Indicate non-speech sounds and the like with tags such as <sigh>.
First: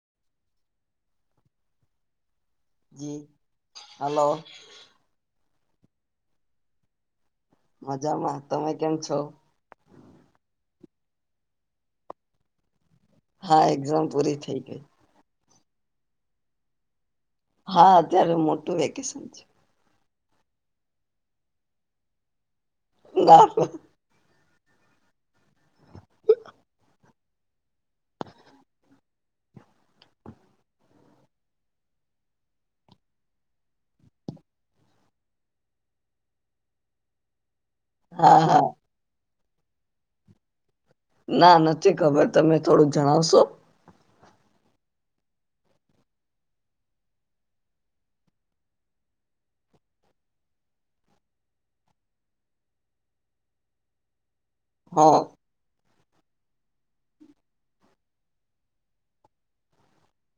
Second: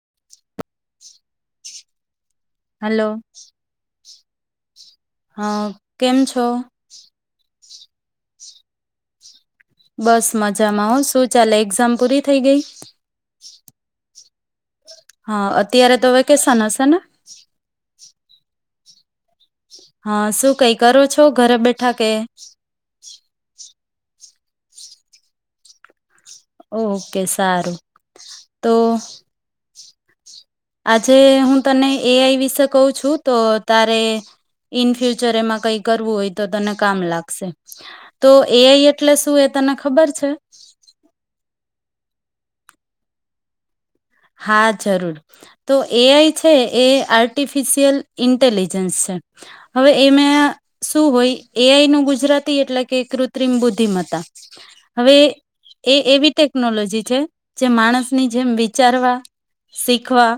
<inaudible> hello hello હા કેમ છો મજામાં તમે કેમ છો બસ મજામાં હો શું ચાલે એક્ઝામ પૂરી થઈ ગઈ હા એક્ઝામ પૂરી <inaudible> હા અત્યારે તો વેકેશન હશે ને હા ્યારે મોટું વેકેશન છે હા શું કઈ કરો છો ઘરે બેઠા કે ગા ઓકે સારું તો આજે હું તને એ આઈ વિશે કઉ છું તો તારે ઇન ફ્યુચર એમાં કઈ કરવું હોય તો તને કામ લાગશે તો હા એ હા એટલે શું તને ખબર છે ના નથી ખબર તમે થોડુંક જણાવશો હા જરૂર તો એઆઈ છે એ આર્ટિફિશિયલ ઇન્ટેલિજન્સ છે હવે એમાં શું હોય એઆઈ નું ગુજરાતી એટલે કે કૃત્રિમ બુદ્ધિમત્તા હવે હા એ એવી ટેકનોલોજી છે જે માણસની જેમ વિચારવા શીખવા